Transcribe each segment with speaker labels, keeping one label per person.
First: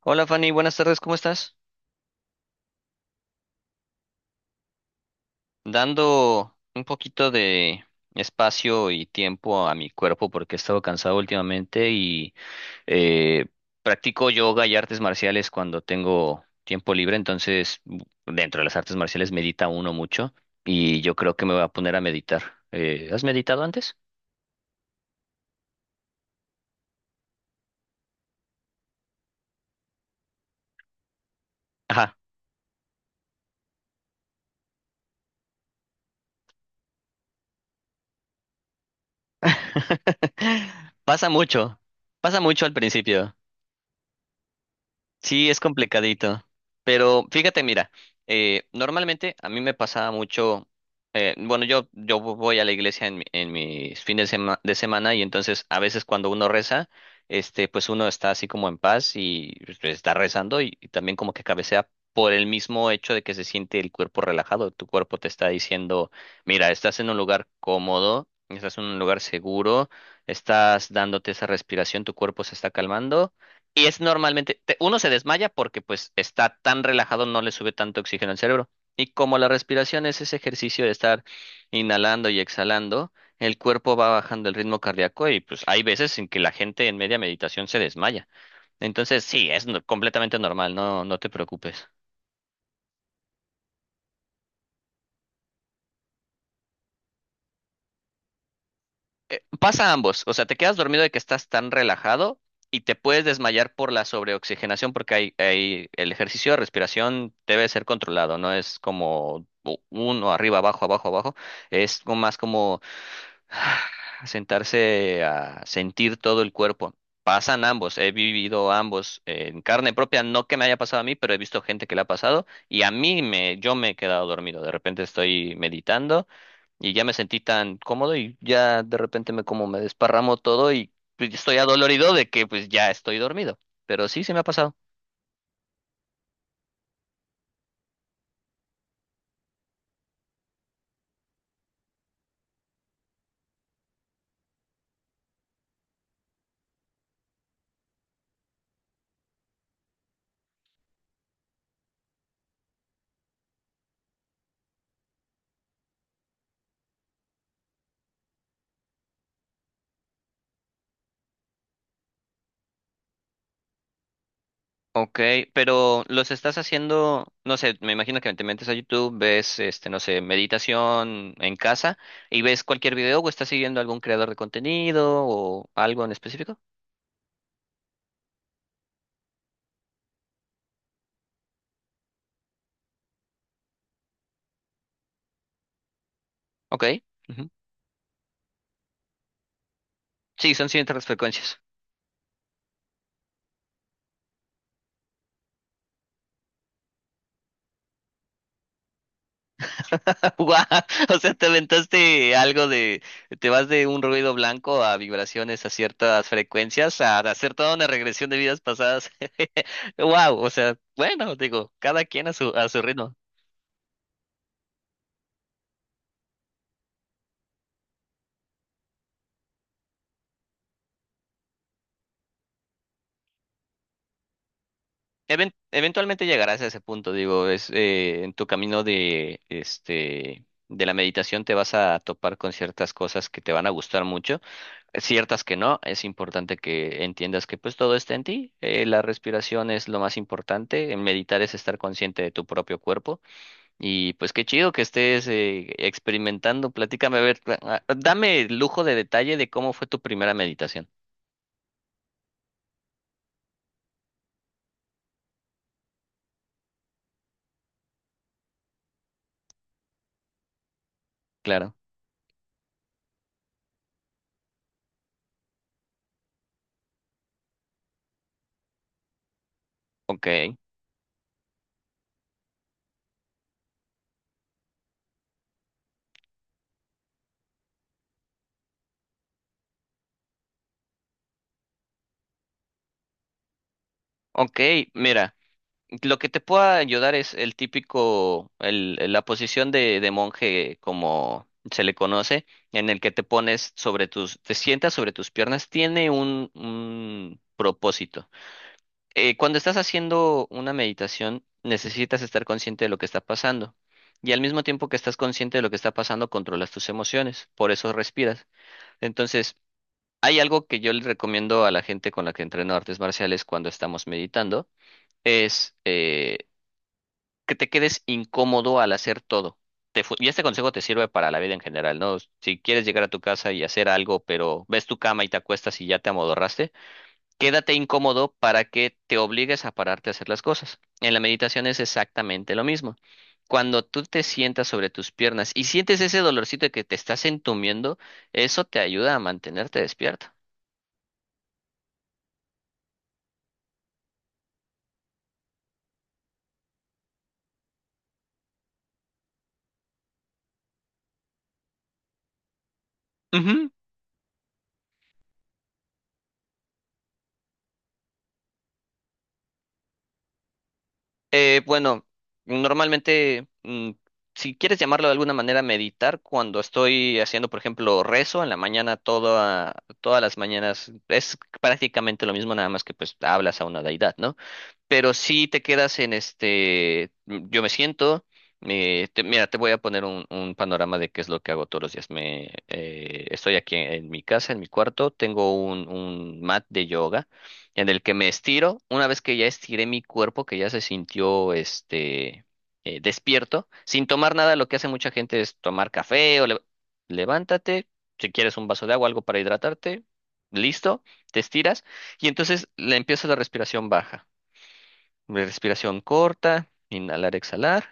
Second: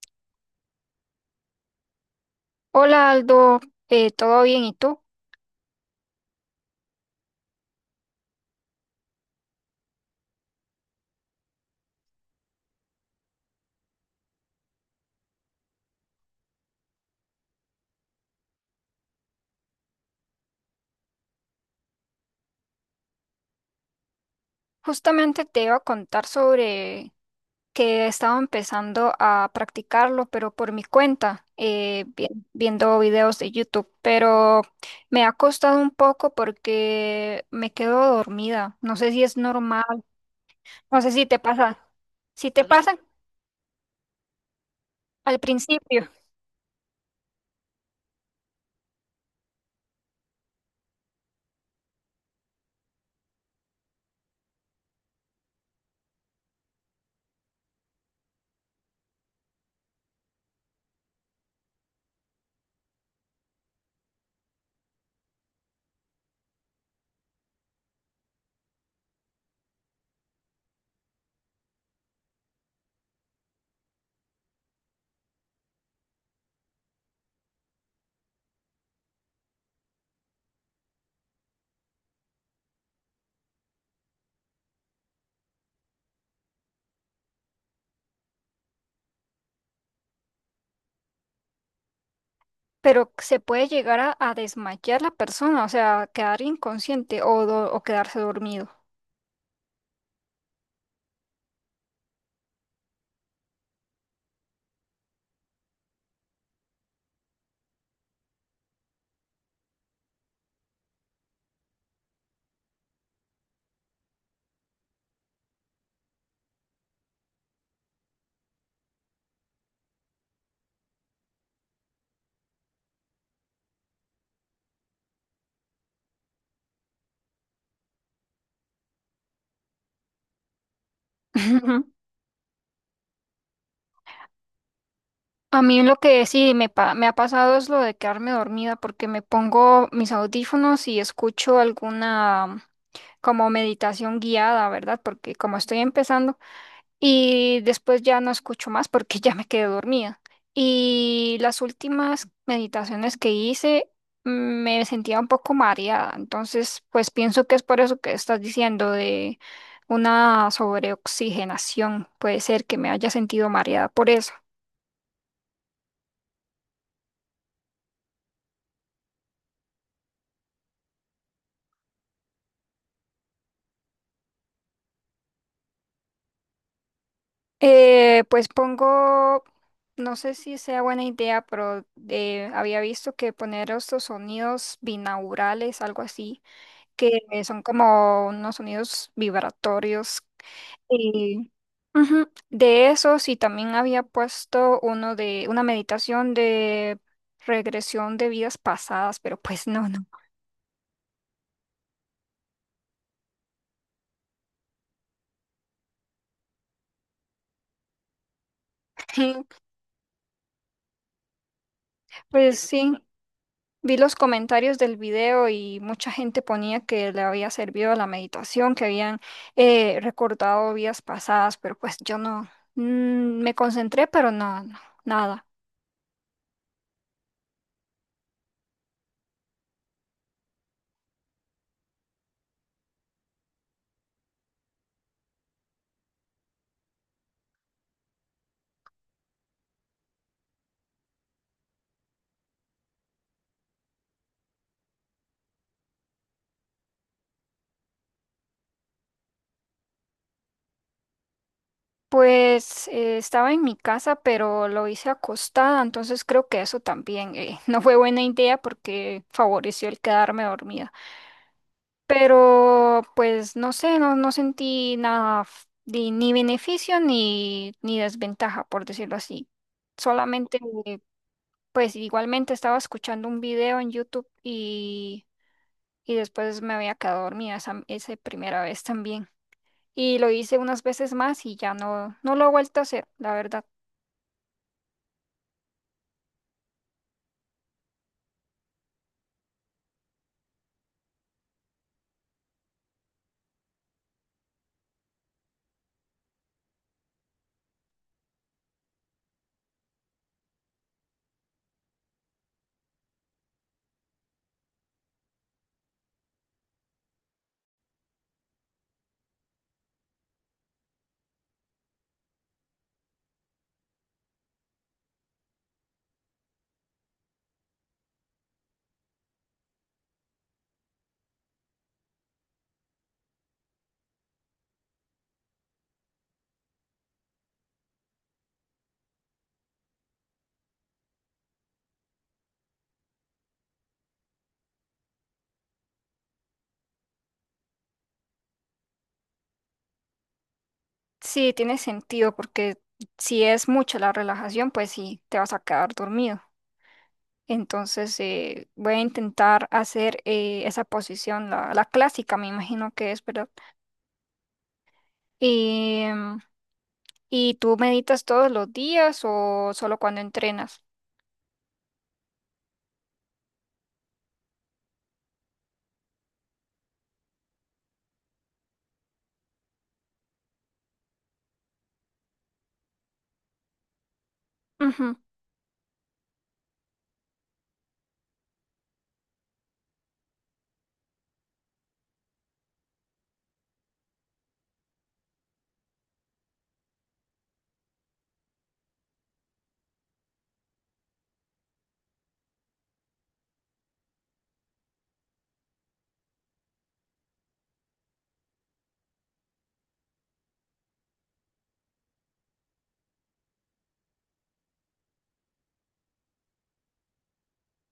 Speaker 1: Hola Fanny, buenas tardes, ¿cómo estás?
Speaker 2: Hola Aldo, ¿todo bien? ¿Y tú?
Speaker 1: Dando un poquito de espacio y tiempo a mi cuerpo porque he estado cansado últimamente y eh, practico yoga y artes marciales cuando tengo tiempo libre, entonces dentro de las artes marciales medita uno mucho y yo creo que me voy a poner a meditar. ¿Has meditado antes?
Speaker 2: Justamente te iba a contar sobre que estaba empezando a practicarlo, pero por mi cuenta,
Speaker 1: Ajá.
Speaker 2: viendo videos de YouTube, pero me ha costado un poco porque me quedo dormida. No sé si es normal, no sé si
Speaker 1: Pasa
Speaker 2: te pasa,
Speaker 1: mucho, pasa
Speaker 2: si te
Speaker 1: mucho al
Speaker 2: pasa
Speaker 1: principio.
Speaker 2: al
Speaker 1: Sí, es
Speaker 2: principio,
Speaker 1: complicadito. Pero fíjate, mira, normalmente a mí me pasaba mucho. Bueno, yo voy a la iglesia en mis fines de semana y entonces a veces cuando uno reza, pues uno está así como en paz y pues está rezando y también como que cabecea por el mismo hecho de que se siente el cuerpo relajado. Tu cuerpo te está diciendo: mira, estás en un lugar cómodo, estás en un lugar seguro, estás dándote esa respiración, tu cuerpo se está calmando y es normalmente, uno se desmaya porque pues está tan relajado, no le sube tanto oxígeno al cerebro. Y como la respiración es ese ejercicio de estar inhalando y exhalando, el cuerpo va bajando el ritmo cardíaco y pues hay veces en que la gente en media meditación se desmaya. Entonces sí, es completamente normal, no, no te preocupes.
Speaker 2: pero se puede llegar a desmayar la persona, o sea, quedar inconsciente o o quedarse dormido.
Speaker 1: Pasa ambos, o sea, te quedas dormido de que estás tan relajado y te puedes desmayar por la sobreoxigenación porque el ejercicio de respiración debe ser controlado, no es como uno arriba, abajo, abajo, abajo, es como más como sentarse a sentir todo el cuerpo. Pasan ambos, he vivido ambos en carne propia, no que me haya pasado a mí, pero he visto gente que le ha pasado y a mí me, yo me he quedado dormido, de repente estoy meditando. Y ya me sentí tan cómodo y ya de repente me como me desparramo todo y pues estoy adolorido de que pues ya estoy dormido. Pero sí, se me ha pasado.
Speaker 2: A mí lo que sí me ha pasado es lo de quedarme dormida porque me pongo mis audífonos y escucho alguna como meditación guiada, ¿verdad? Porque como estoy empezando y después ya no escucho más porque ya me quedé dormida. Y las últimas meditaciones que hice me sentía un poco mareada, entonces pues pienso que es por eso que estás diciendo de una sobreoxigenación. Puede ser que me haya sentido mareada por eso.
Speaker 1: Ok, pero los estás haciendo, no sé, me imagino que te metes a YouTube, ves, no sé, meditación en casa, y ves cualquier video o estás siguiendo algún creador de contenido o algo en específico.
Speaker 2: Pongo, no sé si sea buena idea, pero había visto que poner estos sonidos binaurales, algo así,
Speaker 1: Ok.
Speaker 2: que
Speaker 1: Ujú.
Speaker 2: son como unos sonidos vibratorios.
Speaker 1: Sí, son ciertas
Speaker 2: Y,
Speaker 1: frecuencias.
Speaker 2: ujú, de esos, y también había puesto uno de una meditación de regresión de vidas pasadas, pero pues no, no.
Speaker 1: Guau. O sea, te aventaste algo de, te vas de un ruido blanco a vibraciones a ciertas frecuencias, a hacer toda una regresión de vidas pasadas. Wow, o sea, bueno, digo, cada quien
Speaker 2: Pues
Speaker 1: a su
Speaker 2: sí.
Speaker 1: ritmo.
Speaker 2: Vi los comentarios del video y mucha gente ponía que le había servido la meditación, que habían recordado vidas pasadas, pero pues yo no, mm, me concentré, pero no, no, nada.
Speaker 1: Eventualmente llegarás a ese punto, digo, es en tu camino de la meditación te vas a topar con ciertas cosas que te van a gustar mucho. Ciertas que no, es importante que entiendas que pues todo está en ti, la respiración es lo más importante, en meditar es estar consciente de tu propio cuerpo y pues qué chido que estés experimentando. Platícame, a ver, dame el lujo de detalle de cómo fue tu primera meditación.
Speaker 2: Pues estaba en mi casa, pero lo hice acostada, entonces creo que eso también no fue buena idea porque favoreció el quedarme dormida.
Speaker 1: Claro,
Speaker 2: Pero pues no sé, no, no sentí nada, ni ni beneficio ni, ni desventaja, por decirlo así
Speaker 1: ok,
Speaker 2: solamente. Pues igualmente estaba escuchando un video en YouTube y después me había quedado dormida esa, esa primera vez también. Y lo hice unas veces más y ya no, no lo he vuelto a hacer, la verdad.
Speaker 1: ok, mira. Lo que te pueda ayudar es el típico, el, la posición de monje, como se le conoce, en el que te pones sobre tus, te sientas sobre tus piernas, tiene un propósito. Cuando estás haciendo una meditación, necesitas estar consciente de lo que está pasando. Y al mismo tiempo que estás consciente de lo que está pasando, controlas tus emociones, por eso respiras. Entonces, hay algo que yo le recomiendo a la gente con la que entreno artes marciales cuando estamos meditando es que te quedes incómodo al hacer todo. Y este consejo te sirve para la vida en general, ¿no? Si quieres llegar a tu casa y hacer algo, pero ves tu cama y te acuestas y ya te amodorraste, quédate incómodo para que te obligues a pararte a hacer las cosas. En la meditación es exactamente lo mismo. Cuando tú te sientas sobre tus piernas y sientes ese dolorcito de que te estás entumiendo, eso te ayuda a mantenerte despierto.
Speaker 2: Sí, tiene sentido porque si es mucha la relajación, pues sí, te vas a quedar dormido. Entonces voy a, intentar hacer esa posición, la clásica, me imagino que es, ¿verdad? Y, ¿y tú meditas todos los días o solo cuando entrenas?
Speaker 1: Bueno, normalmente, si quieres llamarlo de alguna manera, meditar, cuando estoy haciendo, por ejemplo, rezo en la mañana, toda, todas las mañanas, es prácticamente lo mismo, nada más que pues hablas a una deidad, ¿no? Pero si te quedas en yo me siento, mira, te voy a poner un panorama de qué es lo que hago todos los días. Me, estoy aquí en mi casa, en mi cuarto, tengo un mat de yoga en el que me estiro. Una vez que ya estiré mi cuerpo, que ya se sintió despierto, sin tomar nada, lo que hace mucha gente es tomar café o levántate, si quieres un vaso de agua, algo para hidratarte, listo, te estiras. Y entonces le empiezo la respiración baja. Respiración corta, inhalar, exhalar.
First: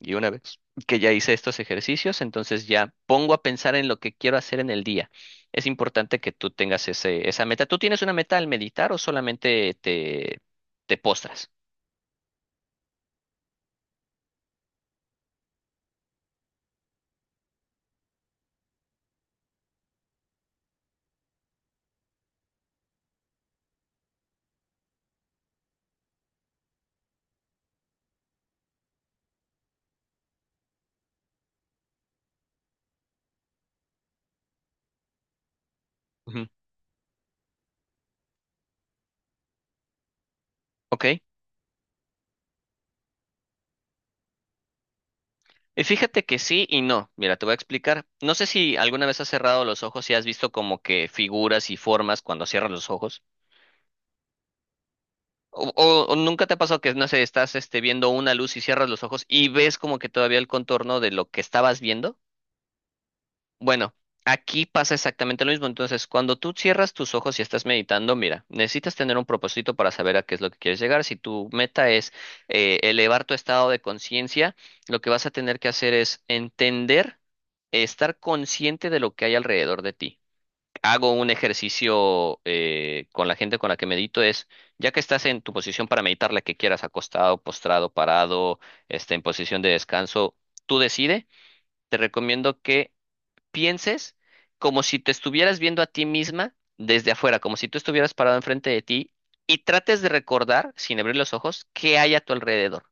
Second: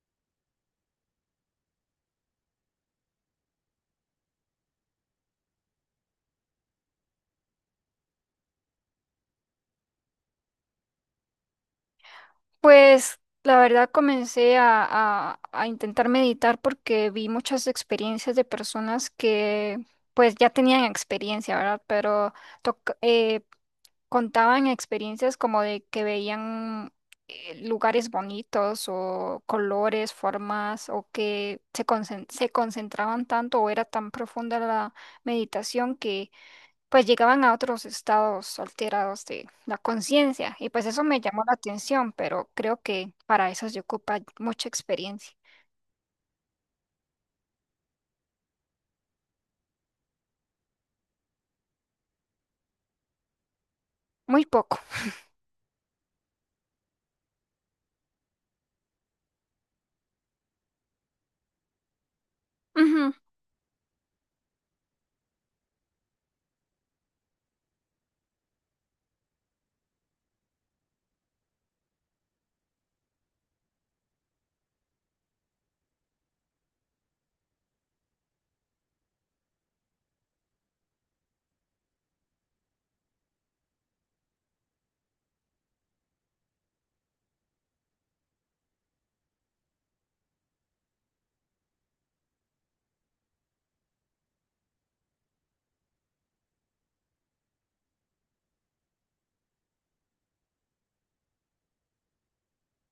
Speaker 1: Y una vez que ya hice estos ejercicios, entonces ya pongo a pensar en lo que quiero hacer en el día. Es importante que tú tengas ese, esa meta. ¿Tú tienes una meta al meditar o solamente te, te postras?
Speaker 2: Pues la verdad a intentar meditar porque vi muchas experiencias de personas que pues ya tenían experiencia, ¿verdad? Pero toc- eh, contaban experiencias como de que veían lugares bonitos o colores, formas o que se concentraban tanto o era tan profunda la meditación que
Speaker 1: Ujú.
Speaker 2: pues llegaban a otros estados alterados de la conciencia y pues eso
Speaker 1: Ok.
Speaker 2: me llamó la atención, pero creo que para eso se ocupa mucha experiencia,
Speaker 1: Y fíjate que sí y no. Mira, te voy a explicar. No sé si alguna vez has cerrado los ojos y has visto como que figuras y formas cuando cierras los ojos.
Speaker 2: muy poco.
Speaker 1: O, o nunca te ha pasado que, no sé, estás viendo una luz y cierras los ojos y ves como que todavía el contorno de lo que estabas viendo.
Speaker 2: Ujú.
Speaker 1: Bueno, aquí pasa exactamente lo mismo. Entonces, cuando tú cierras tus ojos y estás meditando, mira, necesitas tener un propósito para saber a qué es lo que quieres llegar. Si tu meta es elevar tu estado de conciencia, lo que vas a tener que hacer es entender, estar consciente de lo que hay alrededor de ti. Hago un ejercicio con la gente con la que medito es, ya que estás en tu posición para meditar, la que quieras, acostado, postrado, parado, en posición de descanso, tú decide, te recomiendo que pienses como si te estuvieras viendo a ti misma desde afuera, como si tú estuvieras parado enfrente de ti y trates de recordar, sin abrir los ojos, qué hay a tu alrededor.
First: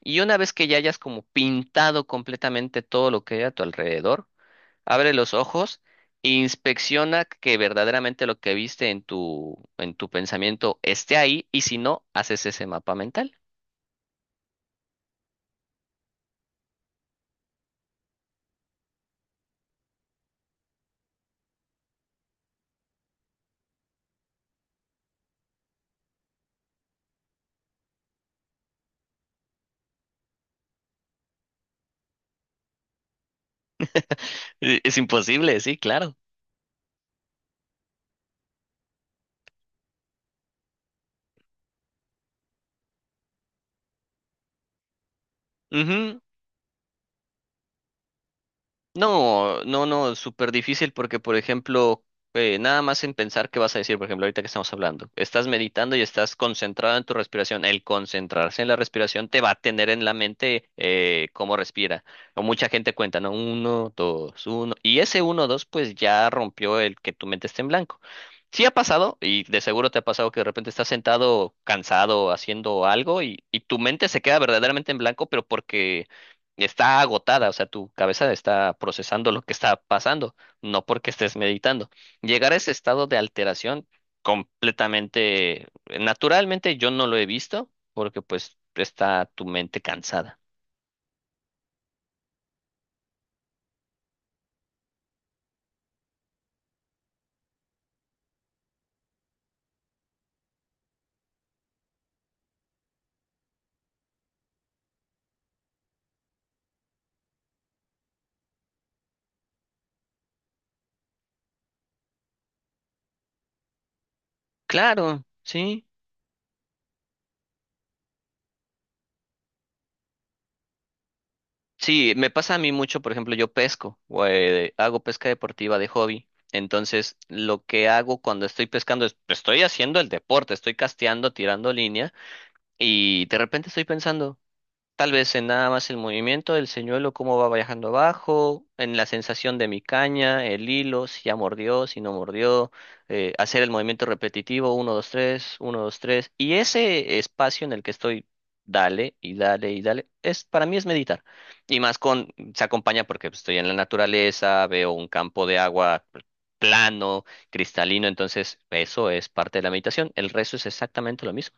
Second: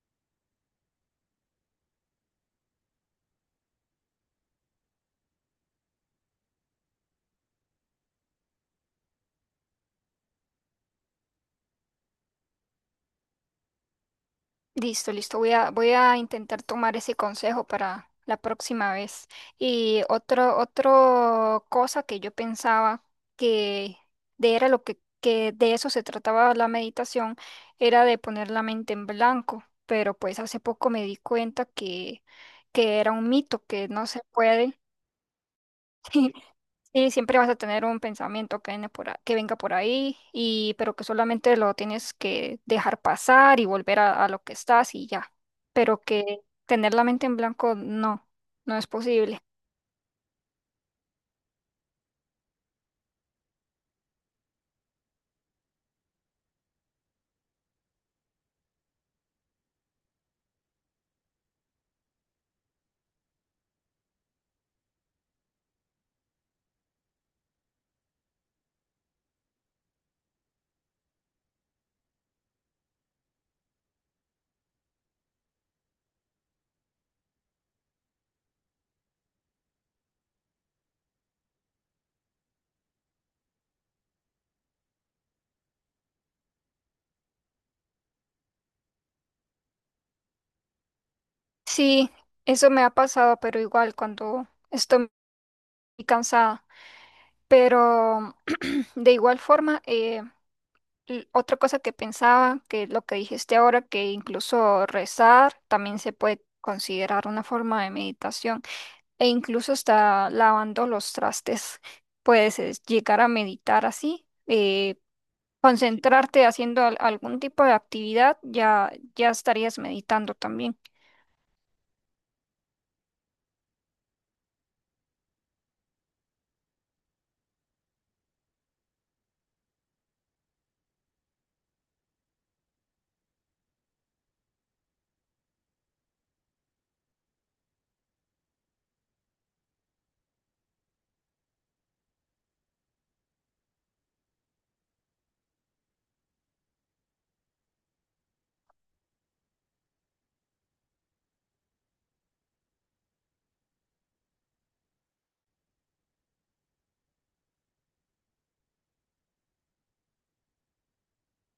Speaker 1: Y una vez que ya hayas como pintado completamente todo lo que hay a tu alrededor, abre los ojos e inspecciona que verdaderamente lo que viste en tu pensamiento esté ahí, y si no, haces ese mapa mental.
Speaker 2: Listo, listo. Voy voy a intentar tomar ese consejo para la próxima vez. Y otro cosa que yo pensaba que de era lo que de eso se trataba la meditación, era de poner la mente en blanco. Pero pues hace poco me di cuenta que era un mito, que no se puede.
Speaker 1: Es imposible, sí, claro.
Speaker 2: Sí, siempre vas a tener un pensamiento que venga por ahí, y, pero que solamente lo tienes que dejar pasar y volver a lo que estás y ya. Pero
Speaker 1: Ujú.
Speaker 2: que tener la mente en blanco no, no es posible.
Speaker 1: No, no, no, súper difícil porque, por ejemplo, nada más en pensar qué vas a decir, por ejemplo, ahorita que estamos hablando, estás meditando y estás concentrado en tu respiración. El concentrarse en la respiración te va a tener en la mente cómo respira. O mucha gente cuenta, ¿no? Uno, dos, uno. Y ese uno, dos, pues ya rompió el que tu mente esté en blanco. Sí ha pasado, y de seguro te ha pasado que de repente estás sentado, cansado, haciendo algo y tu mente se queda verdaderamente en blanco, pero porque está agotada, o sea, tu cabeza está procesando lo que está pasando, no porque estés meditando. Llegar a ese estado de alteración completamente, naturalmente yo no lo he visto porque pues está tu mente cansada.
Speaker 2: Sí, eso me ha pasado, pero igual cuando estoy muy cansada. Pero de igual forma, otra cosa que pensaba, que lo que dijiste ahora, que incluso rezar también se puede considerar una forma de meditación, e incluso está lavando los trastes. Puedes llegar a meditar así,
Speaker 1: Claro, sí.
Speaker 2: concentrarte haciendo algún tipo de actividad, ya, ya estarías meditando también.
Speaker 1: Sí, me pasa a mí mucho, por ejemplo, yo pesco, o, hago pesca deportiva de hobby. Entonces, lo que hago cuando estoy pescando es, estoy haciendo el deporte, estoy casteando, tirando línea, y de repente estoy pensando tal vez en nada más el movimiento del señuelo, cómo va viajando abajo, en la sensación de mi caña, el hilo, si ya mordió, si no mordió, hacer el movimiento repetitivo, uno dos tres, uno dos tres. Y ese espacio en el que estoy, dale y dale y dale, es, para mí es meditar. Y más con, se acompaña porque pues estoy en la naturaleza, veo un campo de agua plano, cristalino, entonces eso es parte de la meditación. El resto es exactamente lo mismo.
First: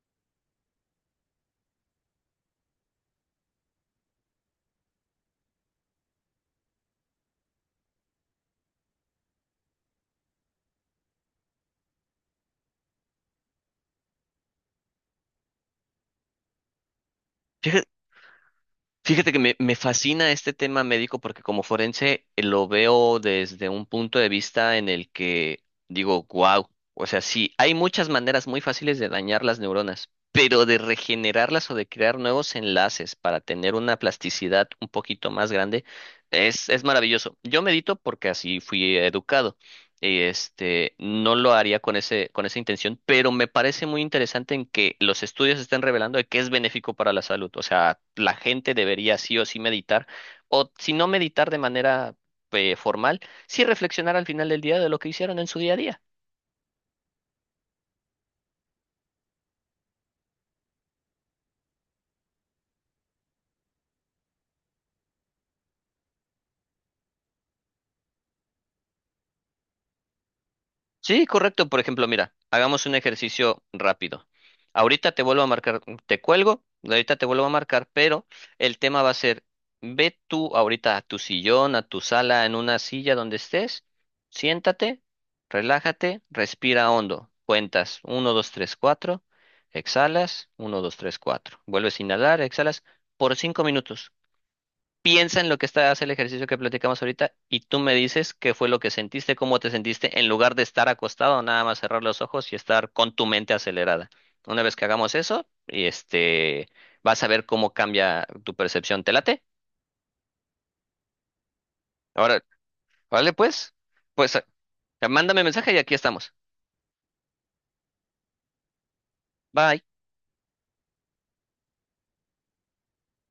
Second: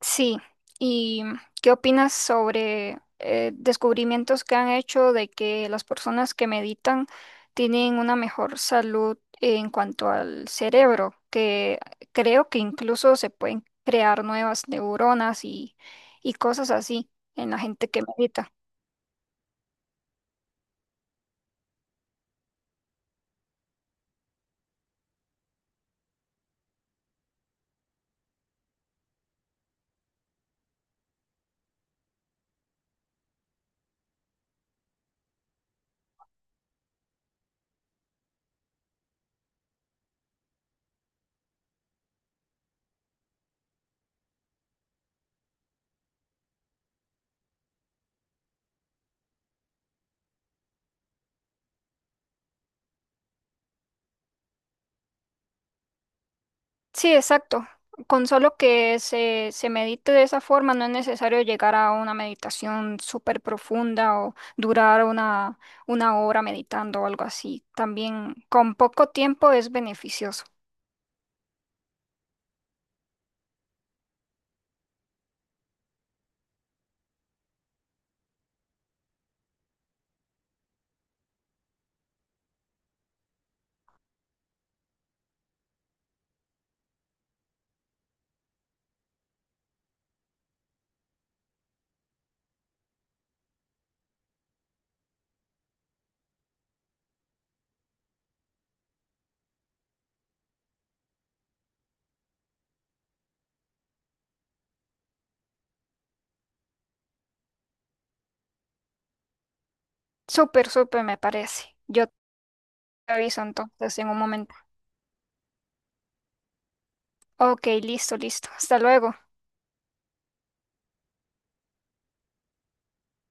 Speaker 2: Sí, ¿y qué opinas sobre descubrimientos que han hecho de que las personas que meditan tienen una mejor salud en cuanto al cerebro? Que creo que incluso se pueden crear nuevas neuronas y cosas así en la gente que medita.
Speaker 1: Fíjate que me fascina este tema médico porque como forense lo veo desde un punto de vista en el que digo, wow, o sea, sí, hay muchas maneras muy fáciles de dañar las neuronas, pero de regenerarlas o de crear nuevos enlaces para tener una plasticidad un poquito más grande es maravilloso. Yo medito porque así fui educado. No lo haría con ese, con esa intención, pero me parece muy interesante en que los estudios estén revelando de que es benéfico para la salud. O sea, la gente debería sí o sí meditar, o si no meditar de manera formal, sí reflexionar al final del día de lo que hicieron en su día a día.
Speaker 2: Sí, exacto. Con solo que se medite de esa forma, no es necesario llegar a una meditación súper profunda o durar una hora meditando o algo así. También con poco tiempo es beneficioso.
Speaker 1: Sí, correcto. Por ejemplo, mira, hagamos un ejercicio rápido. Ahorita te vuelvo a marcar, te cuelgo, ahorita te vuelvo a marcar, pero el tema va a ser, ve tú ahorita a tu sillón, a tu sala, en una silla donde estés, siéntate, relájate, respira hondo, cuentas uno, 2, 3, 4. Exhalas, uno, 2, 3, 4. Vuelves a inhalar, exhalas por 5 minutos. Piensa en lo que está, hace el ejercicio que platicamos ahorita y tú me dices qué fue lo que sentiste, cómo te sentiste, en lugar de estar acostado, nada más cerrar los ojos y estar con tu mente acelerada. Una vez que hagamos eso, vas a ver cómo cambia tu percepción. ¿Te late?
Speaker 2: Súper, súper me parece. Yo te
Speaker 1: Ahora, vale,
Speaker 2: aviso
Speaker 1: pues,
Speaker 2: entonces en un
Speaker 1: pues,
Speaker 2: momento.
Speaker 1: mándame mensaje y aquí estamos.
Speaker 2: Ok, listo, listo. Hasta luego.
Speaker 1: Bye.